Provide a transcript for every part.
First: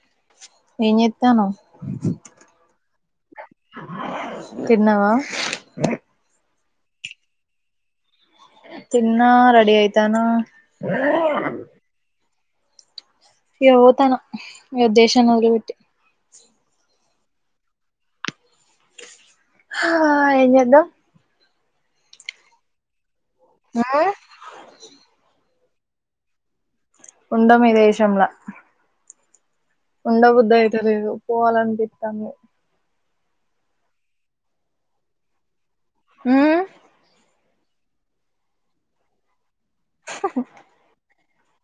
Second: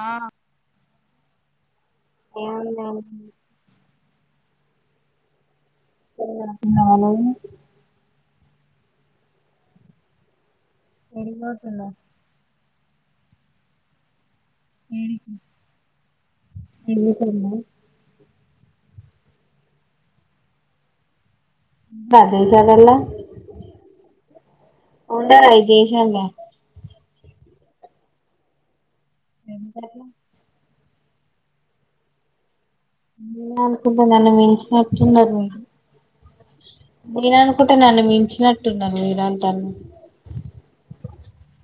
ఆ ఏం చేత్తానవ్ తిన్నవా [inaudible] నాలోనే తిన్నా రెడి అయితానా ఎడికిపోతున్నవ్ ఇకపోతానా ఈ దేశాన్ని వదిలి పెట్టి ఏం చేత్తాన్నవ [unintelligible] ఆ ఎం చేద్దాం ప్రదజదలా [unintelligible] ఆ దే న్లల్ల [unintelligible] ఉండం ఈ దేశంలొ నేను ఉండబుద్దయితలే తెలీదుపోవాలని పిస్తాంది. అనుకుంటుందరు నన్ను మించి నట్టునరు మీరు మీనా [unintelligible] ఒక్కటి నన్ను మించినట్టున్నరు మీరు అంటను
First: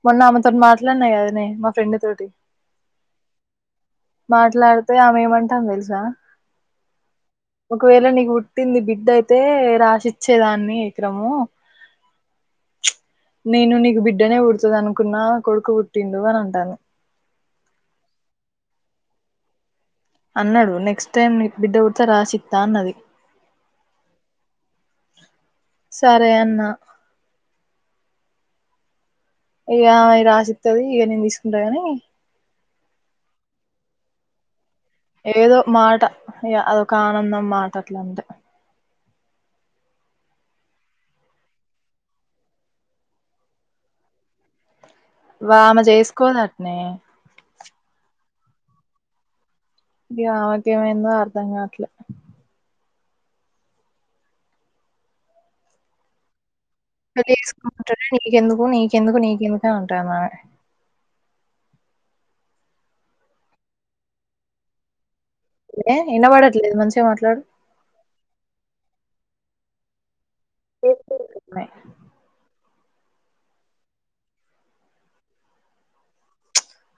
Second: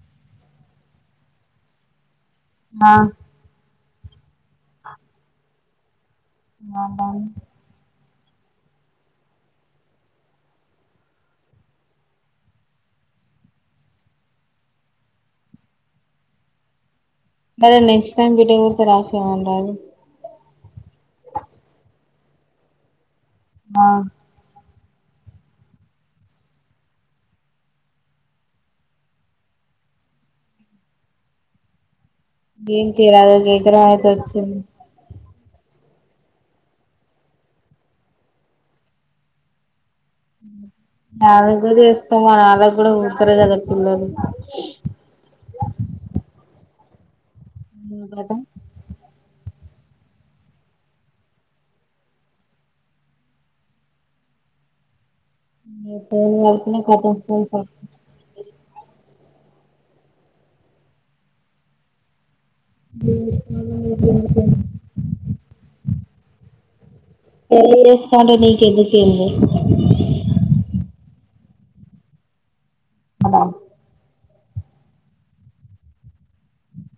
మొన్న ఆమెతోటి మాట్లాడినాగదనే మా ఫ్రెండ్ తోటి ఆ మాట్లాడితే ఆమెమంటాందొ తెలుసా ఆ ఒకవేళ నీకు పుట్టింది బిడ్డ అయితే రాసిచ్చేదాన్ని ఎకరము నేను నీకు బిడ్డనే పుడతది అనుకున్నా కొడుకు పుట్టిండు అని అంటాను మరి నెక్ట్ టైమ్ బిడ్డ పెడితే రాసీమనరాదు అన్నాడు నెక్ట్ టైమ్ నీకు బిడ్డ పుడితేరాసిత్తా అన్నది ఆ సరే అన్న ఇక ఇ రాసిత్తది ఇక నేను తీసుకుంటగాని ఏం తీరదు గ ఎకరం అయితే వచ్చింది ఏదో మాట ఇక అదొక ఆనందం మాట అట్లా అంటే న కూడా చేస్తాం మరి వాళ్లకు కూడా పుడతారు కదా పిల్లలు ఆమె చేసుకోదట్నే అదా [unintelligible] ఇక ఆమేకేమైందో అర్థం కాట్లే పేర్లు నీకెందుకు నీకెందుకు నీకు కను ఉట్టాన్న [unintelligible] పెళ్లి ఎం వినపడట్లేదు మంచిగా మాట్లా పెళ్లి రేస్పామ్డ్ నీ కేందుకే ఏంబ [unintelligible] ే [unintelligible] అద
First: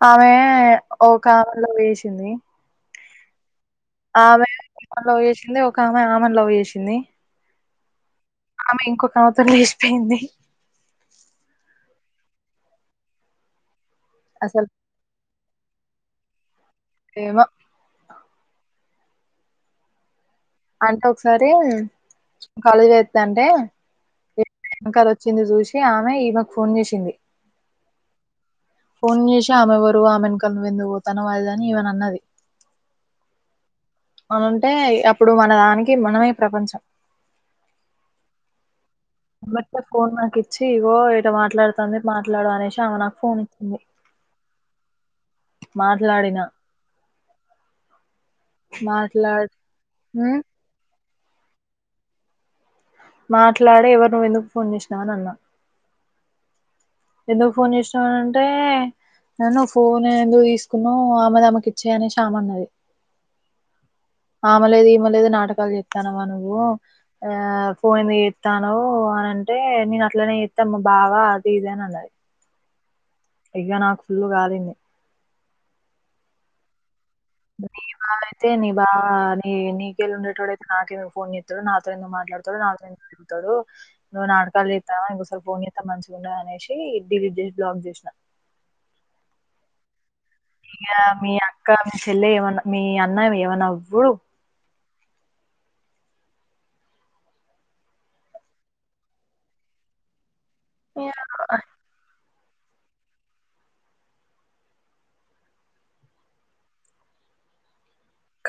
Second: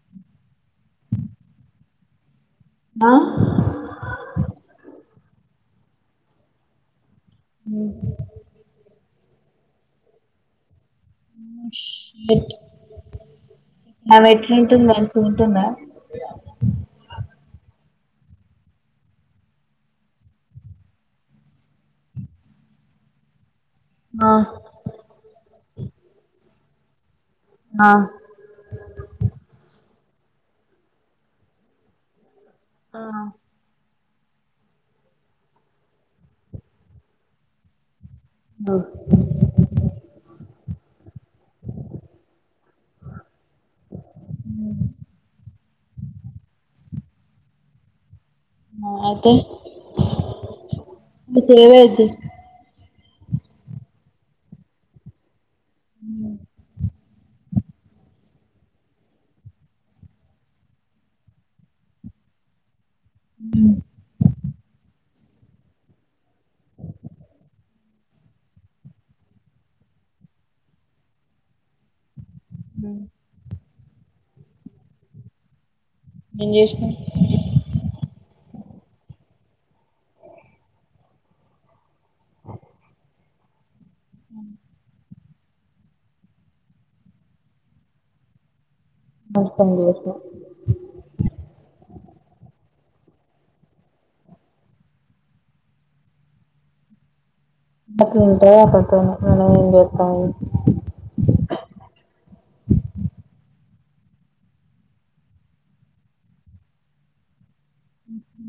ఆమె ఓ కామలో వేసింది ఆ ఆమెలో [unintelligible] చేేసింది ఒక ఆమె ఆమెను లవ్ చేేసింది ఊ కావోతే లేచిపోయింది [inaudible] నావి అసలు ఎట్లుంటుంది [inaudible] ఉంటుందా ఏమో అంటే ఒకసారి కాలేజ్ [inaudible] త్తాంటే ఆ, [inaudible] వెనకాల వచ్చింది చూసి ఆమె ఈమె ఫోన్ చేసింది ఆ ఫోన్ చేసి ఆమె ఎవరు ఆమె ఎనుకల నువ్వెందుకు పోతానావ్ అది ఇది అని ఈవెను అన్నది ఆ అని టే అప్పుడు మన దానికి మనమే ప్రపంచం [unintelligible] బట్ ఆ ఫోన్ నాకు ఇచ్చి ఇగో ఇట మాట్లాడుతఆంది మాట్లాడు అనేసి ఆమె నాకు ఫోన్ ఇచ్చింది మాట్లాడినా ఆ, మాట్లా ఊ ఇప్పుడేవైద్ది మాట్లాడి ఎవరు నువ్వు ఎందుకు ఫోన్ చేసినావ్ అని అన్నా ఊ ఎందుకు ఫోన్ చేసినావ్ అని అంటే నన్ను ఫోన్ ఎందుకు తీసుకున్నావ్ ఆమెది ఆమెకి ఇచ్చేయ్ అనేసి ఆమె అన్నది ఊ ఆమె లేదు ఈమె లేదు నాటకాలు చేత్తానావా నువ్వు ఆ ఫోన్ చేత్తానావ్ అని‌అంటే నేను అట్లనే చేత్తాం మా బావ అది ఇది అని అన్నది ఊ ఇగ నాకు ఫుల్లు గాలింది ఏం చేషినా నీ బా [inaudible] అయితే నీ బావ నీ నీకేళ్ళి ఉండేటోడు అయితే నాకెందుకు ఫోన్ చేత్తాడు నా తో ఎందుకు మాట్లాడుతారు నాతో [inaudible] తడు నువ్ నాటకాలు జేత్తావా ఇంకోసారి ఫోన్ జేస్తే మంచిగుండదు అనేసి డిలీట్ చేసి బ్లాగ్ చేసినా మంచి పని చేసినావ్ ఇగ మీ అక్క మీ చెల్లె ఏమన్నా మీ అన్నవి ఏవ నవ్వు [inaudible] మనం ఏం చేత్తాం లే [unintelligible]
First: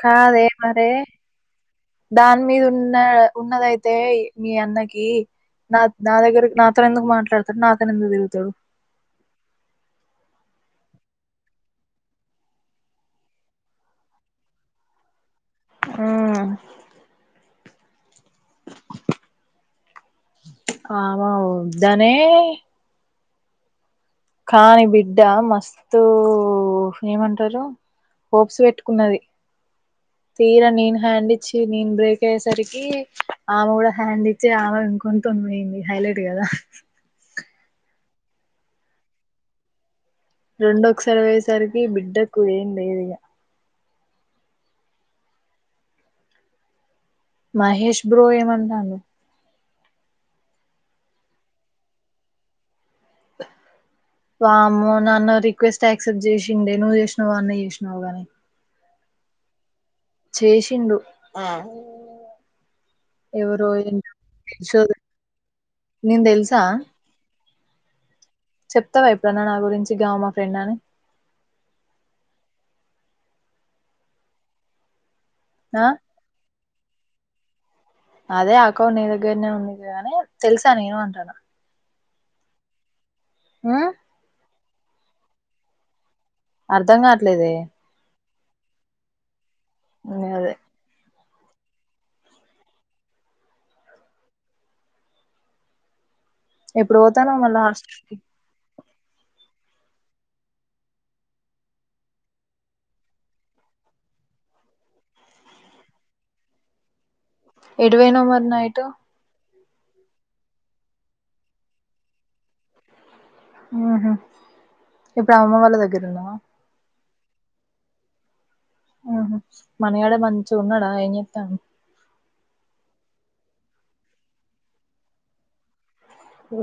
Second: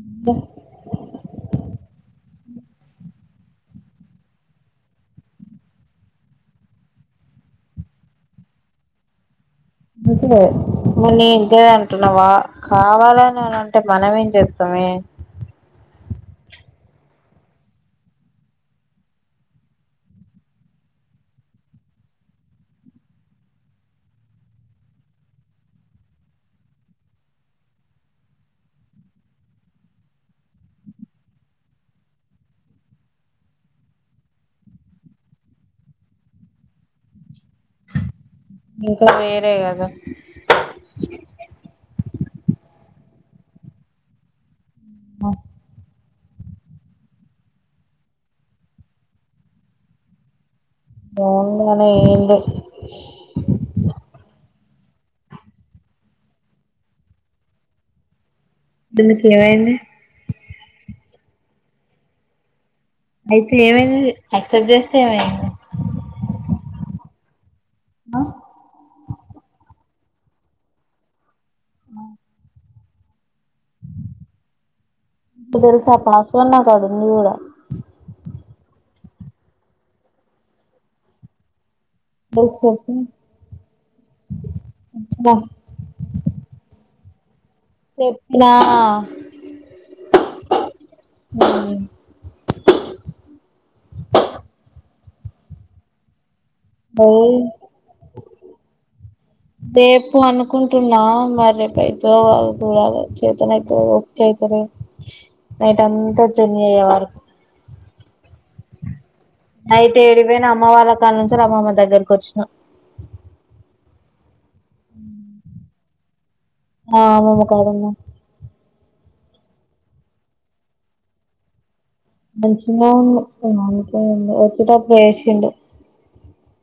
కాదే మరే దాని మీద ఉన్న ఉన్నదైతే మీ అన్నకి నా నా దగ్గర నాతోని ఎందుకు మాట్లాడుతాడు నాతోని ఎందుకు తిరుగుతాడు [inaudible] నువ్ నీ ఇంతే అంటున్నావా కావాలని అని అంటే మనమేం చెప్తామే ఊ ఆమె వద్దనే కానీ బిడ్డ మస్తు ఏమంటారు హోప్స్ పెట్టుకున్నది తీరా నేను హ్యాండ్ ఇచ్చి నేను బ్రేక్ అయ్యేసరికి ఆమె కూడా హ్యాండ్ ఇచ్చి ఆమె ఇంకోని తోని పోయింది హైలైట్ కదా ఇంక వేరే గదా కు ఏం లేేదు ఇగ ఉమ్ ఆ మహేష్ బ్రో ఏమంటాండు ఏం ఉంది గానీ ఏం లే వామ్మో నన్ను రిక్వెస్ట్ ఆక్సెప్ట్ జేసిండే, నువు జెసినావ అన్న జేసినవ్ గాని. దీనికేమైంది? చేేషిండు ఆ అయితే ఏమైంది? యాక్సెప్ట్ జేస్తే ఏమైంది? నేను తెలుసా ఆ చెప్తాడా ఎప్పుడన్న నా గురించి, గామ మా ఫ్రెండ్ అని? ఆ నిక్ ఆ దెల్సా [unintelligible] పడింది గూడ. అదే అకౌంట్ నీ దగ్గర్నే ఉందిగా అని తెలుసా నేను అంటాన? [unintelligible] ఆ దా అర్థం కాట్లేదే. ట్టినా అదే ఉమ్ ఎప్పుడు పోతానవ్ మళ్ళ హాస్టల్ కి? రేపు అనుకుంటున్నా, మరి రేపు అయితదో కాదో చూడాలె. చేతనైతె ఓకె ఇపుడు, నైట్ అంతా జర్ని అయ్యేవారుకు. ఎడుపోయినవ్ మరి నైటు? నైట్ ఏడికి పోయిన? అమ్మ వాళ్ళ కానున్చెల్ అమ్మమ్మ దగ్గరకొచ్చిన. ఉ హు ఇప్పుడు అమ్మమ్మ వాళ్ళ దగ్గ [unintelligible] ఆ అమ్మమ్మ కాడున్నా. ఆ హ మనిగాడు మంచిగున్నడా? ఏం జెత్తాండు? మంచిన్నే వుండు వానికేమైంది, వచ్చేటప్పుడు ఎడ్షిండు.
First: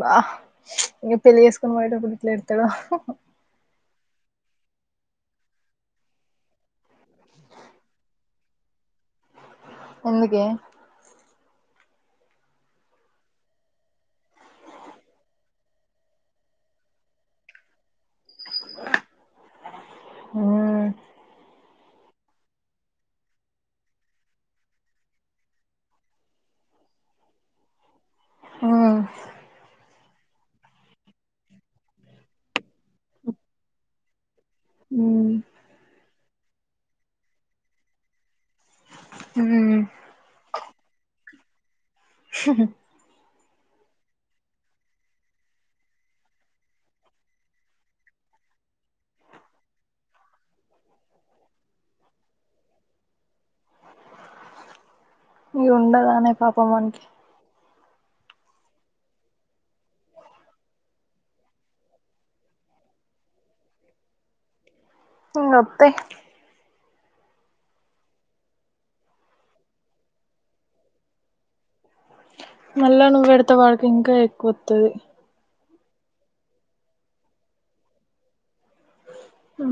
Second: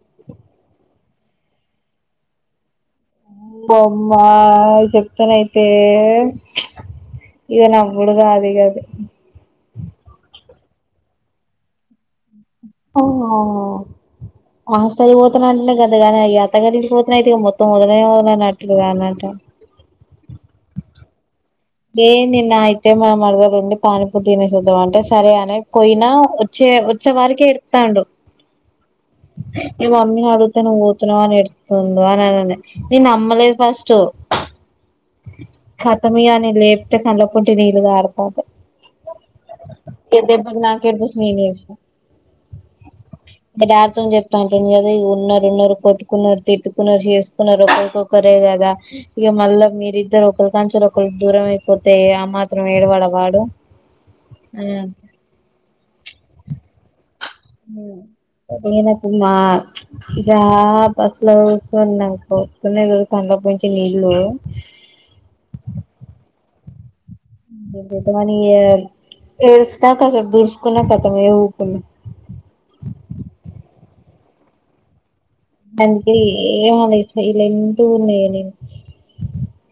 భా ఇగ పెళ్ళి జేస్కొని పోయేటప్పుడు ఎట్లేడ్తడో? బొమ్మా చెప్తెనయితే, ఇక నవ్వుడు గాదిగ అది. ఎందుకే? వామ్మో హాస్టల్ పోతనంటనే గంతగనం, ఇగ అత్త గారింటికి పోతనైతే ఇగ మొత్తం వదలనే వదల్ లనట్లుగా ఉమ్ [unintelligible] ఏం తిన్న, అయితే మా మరదలుండి పానీపూరి తినేసోద్ధం అంటే సరే అని పోయినా, వచ్చే వచ్చే వారికి ఎడుత్తాండు. ఉమ్ మీ మమ్మీ గా పోతె నువ్ పోతున్నవా అని ఎడుత్తుండు, [unintelligible] నేన్ నమ్మలేదు ఫస్ట్. ఉమ్ ఖత్తమిగా నేన్ లేపితే కల్ల పొంటి నీళ్లుగార్తానాయ్. ఉమ్ [unintelligible] ఏడుపు చూసి నాకెడ్పొస్ నేనెద్షిన హా హా మి డాడ్తోని జెప్తా అంటుంది గద ఇగ ఉన్నరు ఉన్నరు కొట్టుకున్నార్, తిట్టుకున్నార్, చేసుకున్నార్ ఒకరికొకరే గదా, ఇగ మళ్ళా మీరిద్దరు ఒకరుకాన్చెలి ఒకరు దూరం అయిపోతే, ఆ మాత్రం ఏడవడ వాడు? ఈ ఉండదానే పాపమ్మనకి అ నే నాకు మా ఇ బస్లో చ నాకు వనే కద తండపోంచి నీళ్ళు మత్తే రి ఎర్స్ నా స దూర్స్కు నా త ఎ మళ్ళా నువ్వు పెడతే వాడికి ఇంకా ఎక్కువ వతుది అందుకే ఏమ లేస ఇలా ఎంటూ ఉన్నా నేను ఆ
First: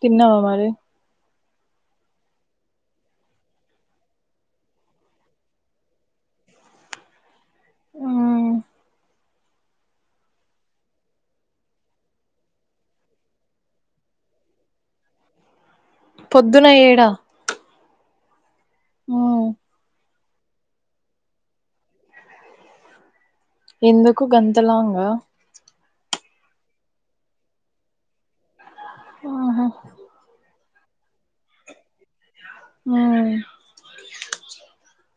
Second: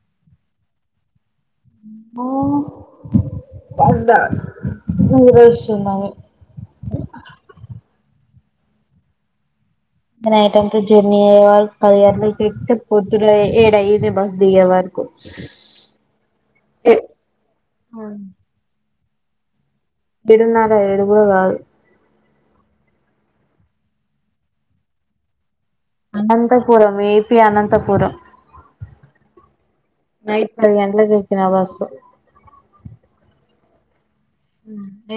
కన్నావా మరి ఆ అంట నిరషంన్నా ఆ టంత జర్నీ అయేవ కళలోతే పొద్దురు ఏడయిద బస్ దిగే వరకు పొద్దున ఏడా ఉవు ఇడున్నాడ ఎడుగు కాదు ఎందుకు గంతలాంగా అనంతపురం ఏపీ అనంతపురం ఆహా ఎంత కేకినా వాస ఆ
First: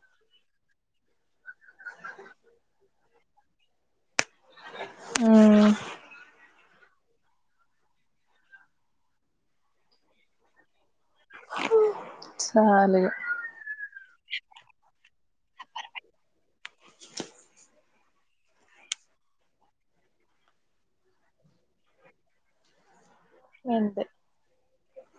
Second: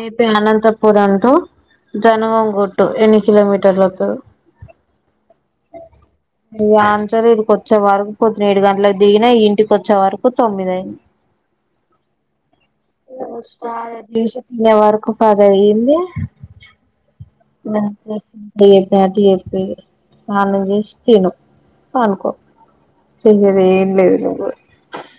ఏ అనంతపూర్ అంటూ జనగంగటు ఎన్ని కిలోమీటర్లలకు ఆ ఆన్సర్ ఇడికి వచ్చే వరకు పద్ ఏడు గంటలకు దిగినా ఇంటికి వచ్చే వరకు తొమ్మిదియింది చాలిగా చసి పల్లే వరకు పద అయిందింట చెప్ప స్నానం చేసి తిను అనుకో చేయను ఏమి అంతే లేదు నాకు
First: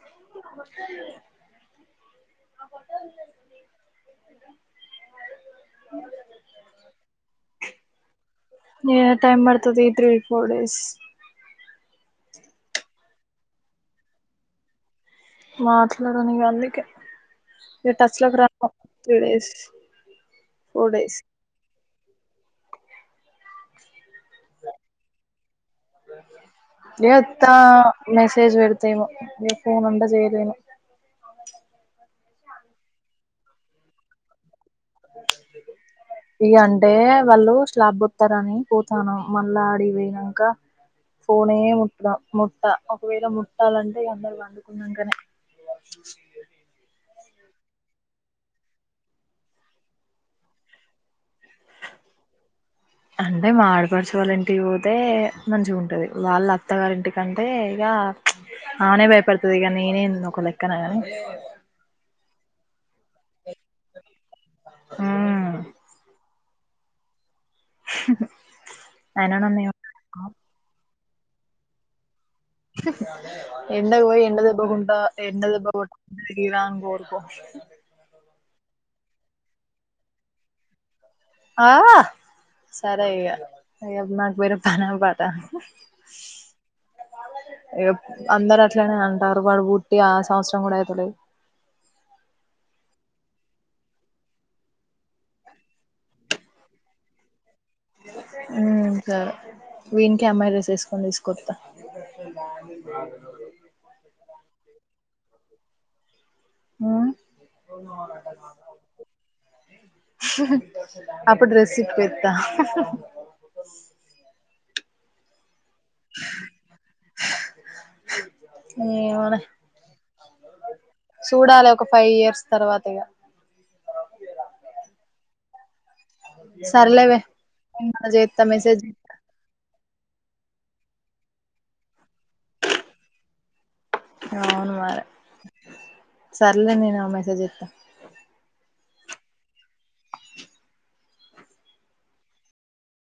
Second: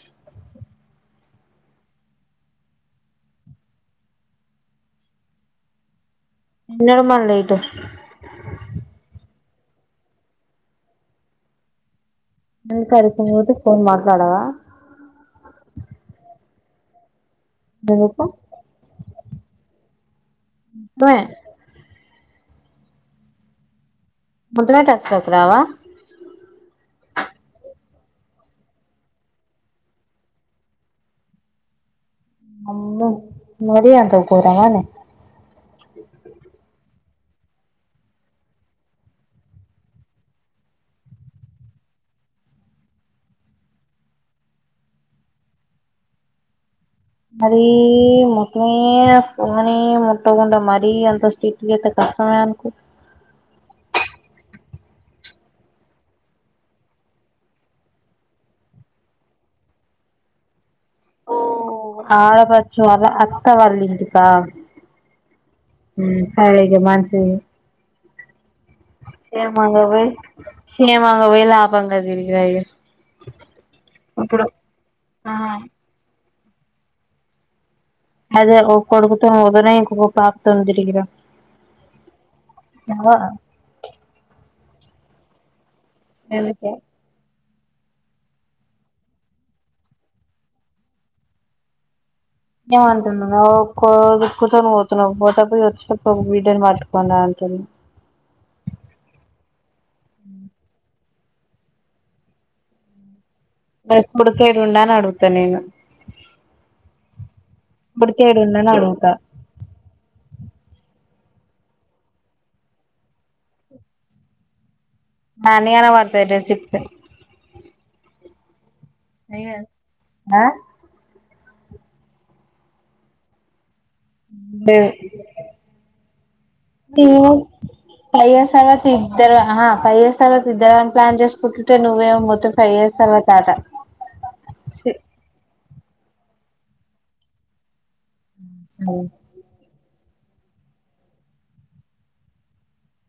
[inaudible] ఎన్నడు మన ఇటు ఏ టైమ్ పడతాది త్రీ ఫోర్ డేస్ [unintelligible] ఫోన్ మాట్లాడవా మాట్లాడండి అందుకే ఇ టచ్ ఎందుకు లోకి రా గడష్ ఫోర్ మొత్తమే డేస్ ముదటక్షకరావా [unintelligible] ఇ ఎత్తా మెసేజ్ పెడుతేను ఫోన్ ఉంద చేయదే అమ్ మర అంతావు పోరామనే ఈ అంట అంటే వాళ్ళు స్లాబ్ వస్తారని పోతాను, మళ్ళా ఆడి పోనాక ఫోనే ముట్టడం ముట్ట ఒకవేళ ముట్టాలంటే అందరు వండుకున్నాకనే మరి మొట్టమ అనీ ముట్టకుండా మరి అంత తే కస్తమకు ఇంటి పోతే మంచి ఉంటది, వాళ్ళ అత్తగారి ఇంటికంటే ఇక ఆనే భయపడుతుంది ఇక నేనే ఒక లెక్క ఎక్కన శ్వరా అక్క వాళ్ళ ఇంటికా. ఉమ్ ఊమ్. సరే ఇగ మంచిది. అయినా ఏ నన్ను ఏం మాంగ భాయ్. షేమంగా పోయి లాభంగా తిరిగి. ఎండకు పోయి ఎండ ఇప్పుడు దెబ్బ గుంట ఆ ఎండ దెబ్బ కొ. [unintelligible] అదే ఓ కొడుకుతో వదిలేయ్ ఇంకో పాప్తో తిరిగి రా. [unintelligible] [inaudible] ఎందుకో. అందరు అట్లనే అంటార్రు వాడు వుట్టి ఆ సంవత్సరం కూడా అయితలేదు. ఏమంటుంన్నదా ఒ కొడుకుతోని పోతున్నావ్ పోటో దిగి వచ్చి పాపం బిడ్డని పట్టుకోని రా అంటుంది. ఊమ్ సరే. వీనికె అమ్మాయి డ్రెస్ ఏసుకొని తీసుకో. కొత్త. పేప్పు ఉడుకేదుండా అని అడుగు. తనేనా. అ. అని అడుగుతా అప్పుడు రెసిప్ పెతా. ఆ అన్ని గణం వర్తాయి బెసషిప్ పె. ఆ సూడాలె ఒక ఫైయి ఇయర్స్. తర్వాత ఇగా. టే. సర్లేవే నేను మళ్ళ చేత్తా మెసేజ్ పోయేసవకు ఇద్దరు హ. ఫైయి ఇయర్స్ తర్వాత ఇద్దరఅని ప్లాన్ చేసుకుంటుంటే నువ్వేమె మొత్తం ఫైయి ఇయర్స్ తర్వాత ఆట. అవును మార. సర్లే నేను మొ మెసేజ్ జెత్త. అవు.